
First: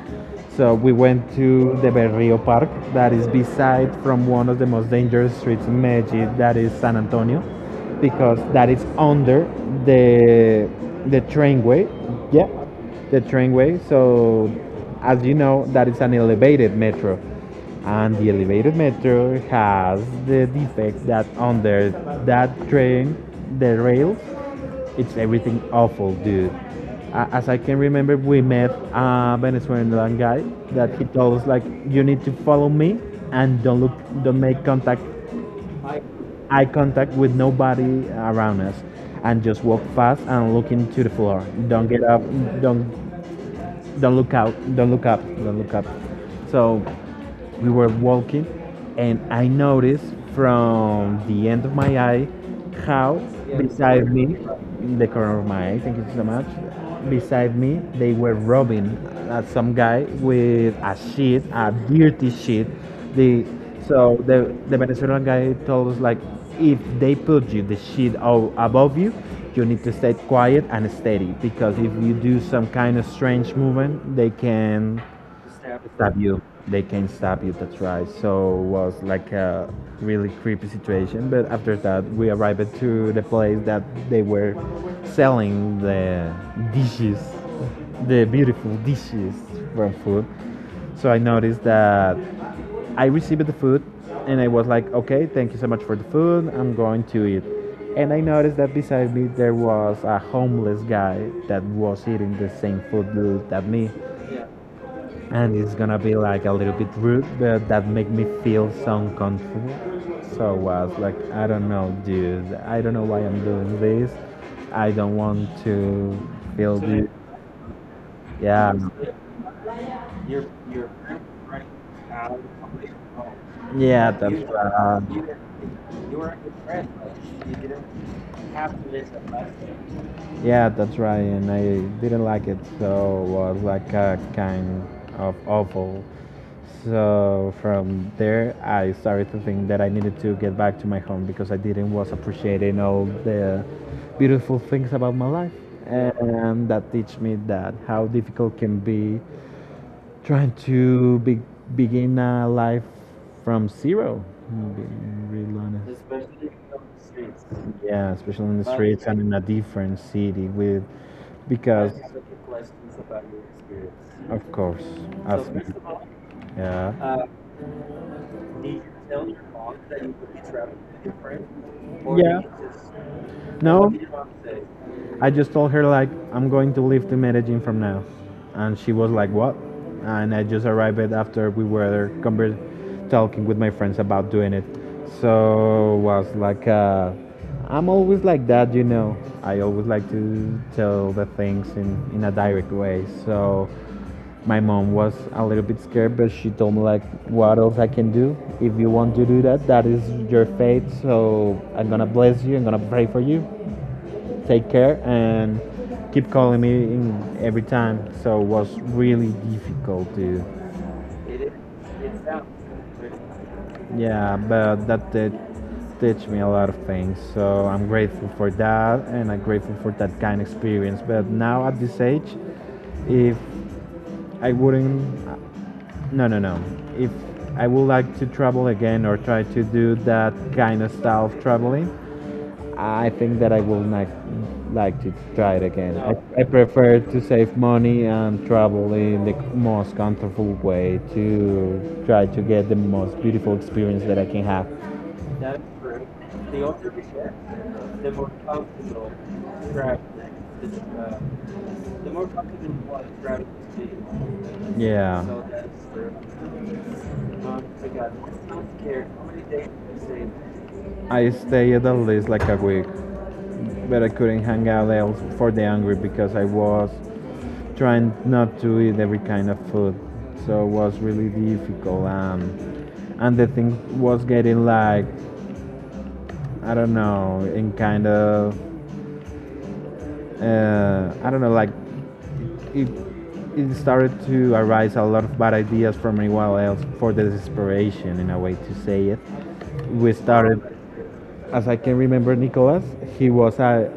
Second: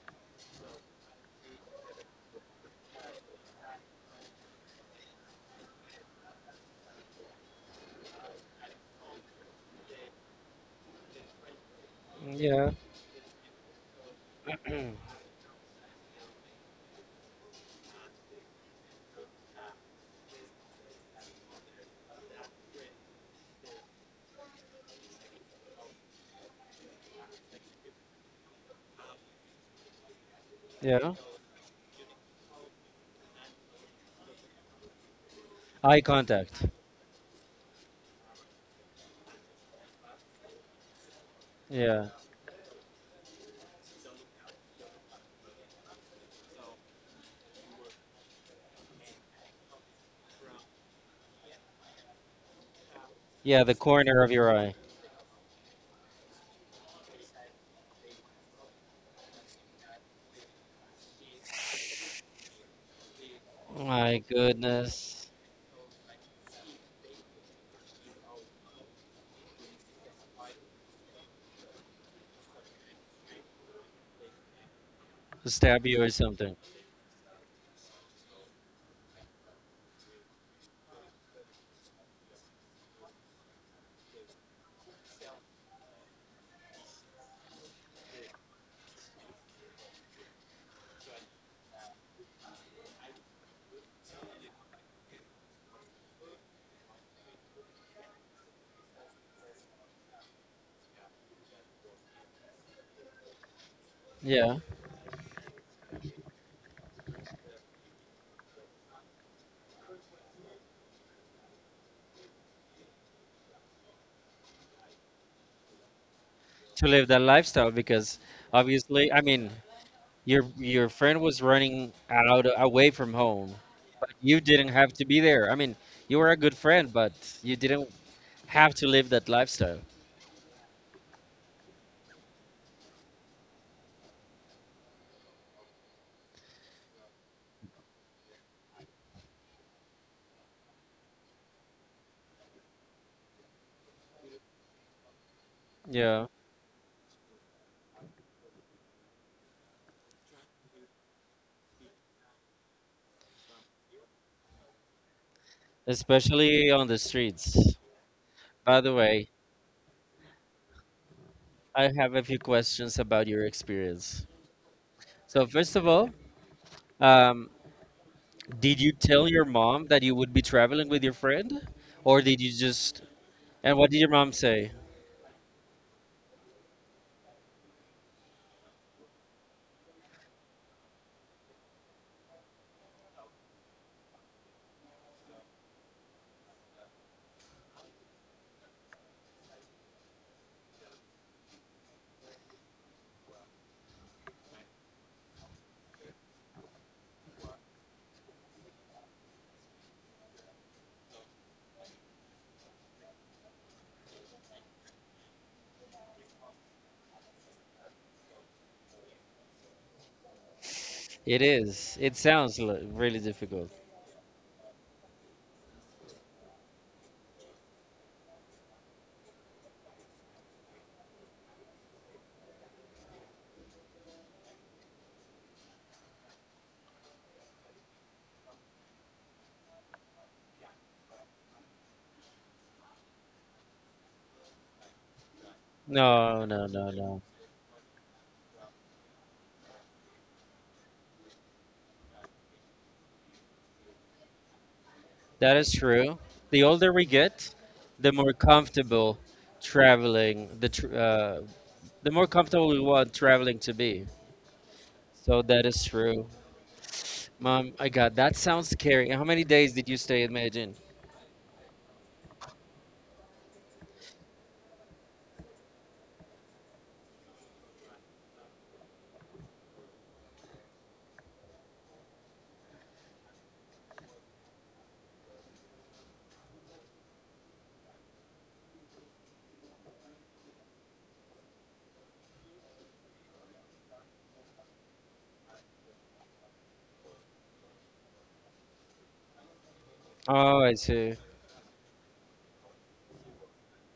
So we went to the Berrio Park, that is beside from one of the most dangerous streets in Medellin, that is San Antonio, because that is under the the trainway. Yeah, Yeah, the trainway. So, as you know, that is an elevated metro, and the elevated metro has the defect that under that train, the rails, it's everything awful, dude. As I can remember, we met a Venezuelan guy that he yeah. told us like, "You need to follow me and don't look, don't make contact Eye eye contact. contact with nobody around us, and just walk fast and look into the floor. Don't get Yeah. up. Don't don't look out. Don't look up. Don't look up." So we were walking, and I noticed from the end of my eye how, Yeah, the beside corner of me, your eye. in the corner of my eye, thank you so much, beside me, they were robbing some guy with a sheet, a dirty sheet. The so My the Venezuelan goodness. guy told us like, if they put you the sheet above you, you need to stay quiet and steady, because if you do some kind of strange movement, they can Stab you or stab you. something. They can stab you. That's right. So it was like a really creepy situation. But after that, we arrived to the place that they were selling the dishes, the beautiful dishes from food. So I noticed that I received the food, and I was like, okay, thank you so much for the food. I'm going to eat. And I noticed that beside me there was a homeless guy that was eating the same food that me, Yeah. and it's gonna be like a little bit rude, but that make me feel so uncomfortable. So I was like, I don't know, dude. I don't know why I'm doing this. I don't want to feel To the. live that lifestyle because Yeah, obviously, I mean, your friend was running out away from home, yeah. but you That's didn't have right. to be there. I mean, you were a good friend, but you didn't have to live that lifestyle. Yeah, that's right. And I didn't like it, so it was like a kind of awful. So from there, I started to think that I needed to get back to my home because I didn't was appreciating all the beautiful things about my life, Yeah, and that teach me that how difficult can be trying to begin a life from zero. I'm being real honest. especially on the streets. Yeah, especially in the By the streets and way, in a different city with, I because have a few questions about your experience. of course. So So first of all, yeah. um, did you tell your mom that you would be traveling with your friend, or did you just? And what No, did your mom say? I just told her like, I'm going to leave to Medellin from now, and she was like, "What?" And I just arrived it after we were talking with my friends about doing it. So was like, I'm always like that. I always like to tell the things in a direct way. So my mom was a little bit scared, but she told me like, "What else I can do? If you want to do that, that is your fate. So I'm gonna bless you. I'm gonna pray for you. Take care, and keep calling me in every time." So it was really difficult to, It is. It sounds really difficult. yeah. But that did teach me a lot of things. So I'm grateful for that, and I'm grateful for that kind of experience. But now at this age, if I wouldn't. No, no, no. If I would like to travel again or try to do that kind of style of traveling, I think that I will not like to try it again. I No, no, no, prefer to no. save money and travel in the most comfortable way to try to get the most beautiful experience that I can have. That is true. The older we get, the more comfortable traveling, the more comfortable we want traveling to be. Yeah. So that is true. Mom, I got that sounds scary. How many days did you stay in Medellin? I stayed at least like a week, but I couldn't hang out else for the angry, because I was trying not to eat every kind of food, so it was really difficult, and the thing was getting like, I don't know, in kind of, I don't know, like it it started to arise a lot of bad ideas from anyone else for the desperation, in a way to say it. We started, Oh, I see. as I can remember, Nicolas, he was a,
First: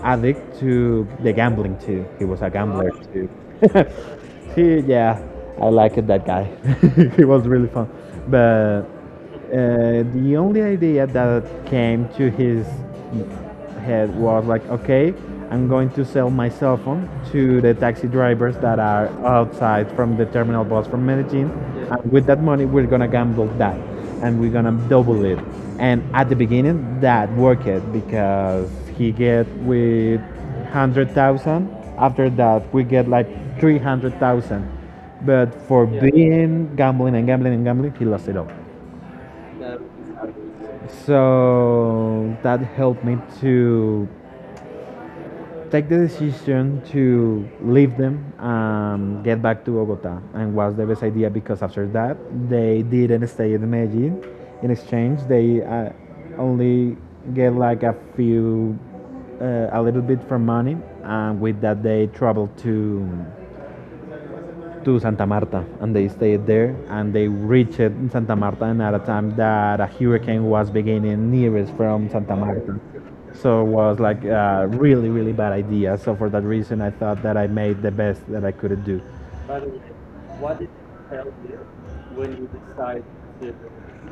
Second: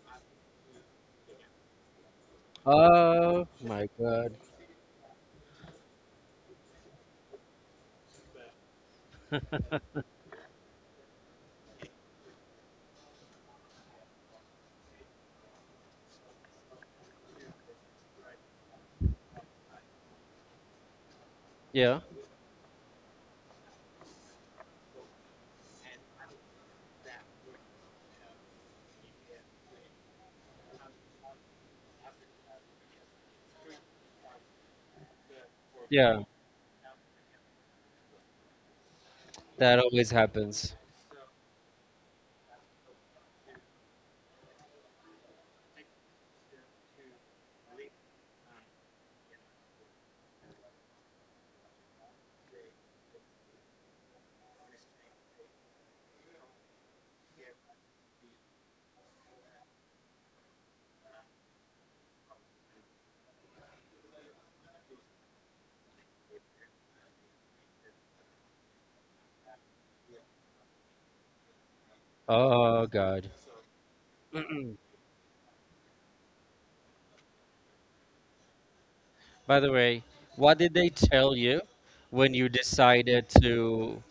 a addict to the gambling too. He was a gambler too. Oh my God. He, yeah, I liked that guy. He was really fun. But the only idea that came to his head was like, okay, I'm going to sell my cell phone to the taxi drivers that are outside from the terminal bus from Medellin. Yeah. Yeah, And with that money, we're going to gamble that, and we're going to double it. And at the beginning, that worked, because he get with 100,000. After that, we get like 300,000. But for, yeah, yeah. being gambling and gambling and gambling, he lost it all. That always happens. So that helped me to take the decision to leave them and get back to Bogota, and was the best idea, because after that they didn't stay in Medellin. In exchange, they only get like a few, a little bit from money, and with that they traveled to Santa Marta, and they stayed there, and they reached Santa Marta and at a time that a hurricane was beginning nearest from Santa Marta. Oh God. So it was like a really, really bad idea. So for that reason, I thought that I made the best that I could do. By the way, what did they tell you when you decided to,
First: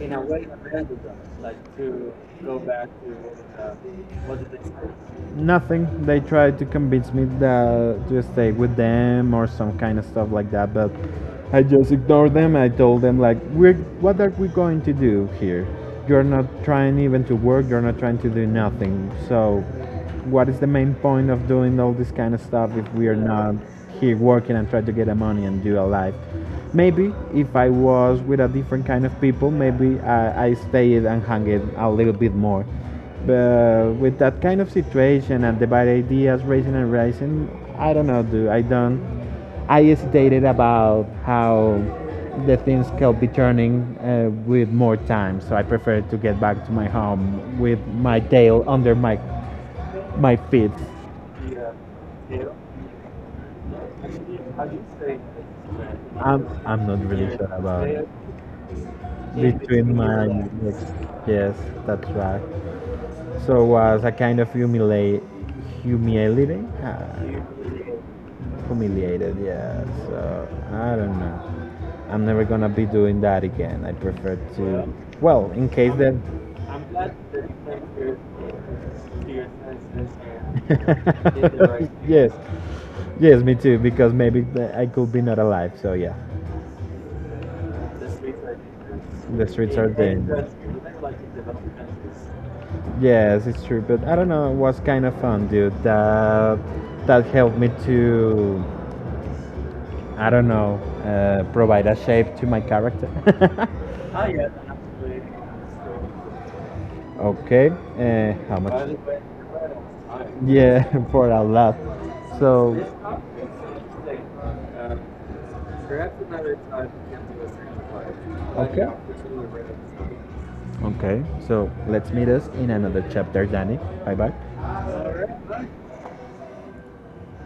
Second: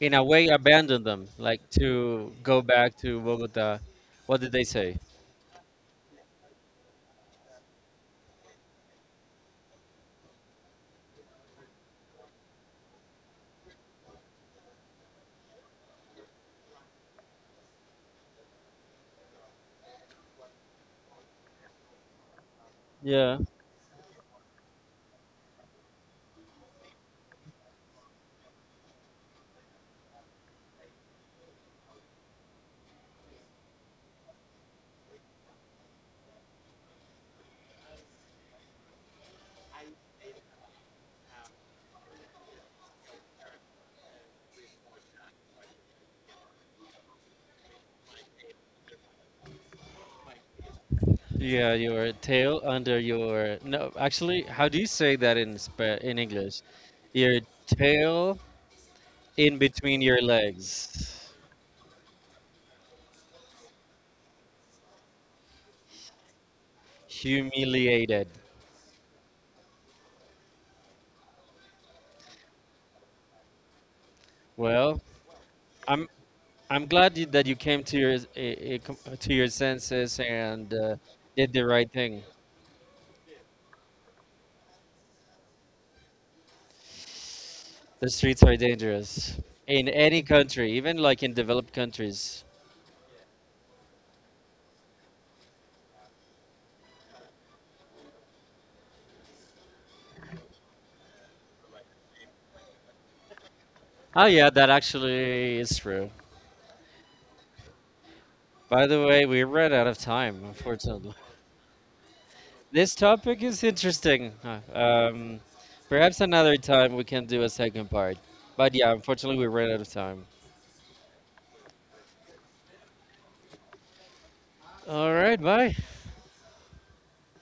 in a way abandoned them, like to go back to Bogota. What did they say? Nothing. They tried to convince me that to stay with them or some kind of stuff like that, but I just ignored them. I told them like, "We're What are we going to do here? You're not trying even to work. You're not trying to do nothing. So, what is the main point of doing all this kind of stuff if we are Yeah. not here working and try to get a money and do a life?" Maybe if I was with a different kind of people, maybe I stayed and hung it a little bit more, but with that kind of situation and the bad ideas rising and rising, I don't know, dude. I don't. I hesitated about how the things could be turning, with more time, so I preferred to get back to my home with my tail under my feet. Yeah, your tail under your no. Actually, how do you say that in in I'm English? I'm not really Your sure about it. tail in Between between your my legs. legs. Yes, that's right. So was a kind of humiliating, Humiliated. humiliated. Yeah. So I don't know. I'm never gonna be doing that again. I prefer to. Well, Well, in case I'm that. I'm glad that you came to your s- I- com- to your senses and did the right thing. Yes. Yes, me too. Because maybe I could be not alive. So yeah. The streets are dangerous The streets in are any dangerous. country, even like in developed countries. Yes, it's true, but I don't know. It was kind of fun, dude. That helped me to, I don't know, provide a shape to my character. Oh yeah, that actually is true. Okay, how By much? the way, we ran out of time, Yeah, unfortunately. for a lot. So, This topic is interesting. Um, perhaps another time we can do a second part. But okay. yeah, unfortunately, we ran out of time. Okay, so let's meet us in another chapter, Danny. Bye bye. All right, bye.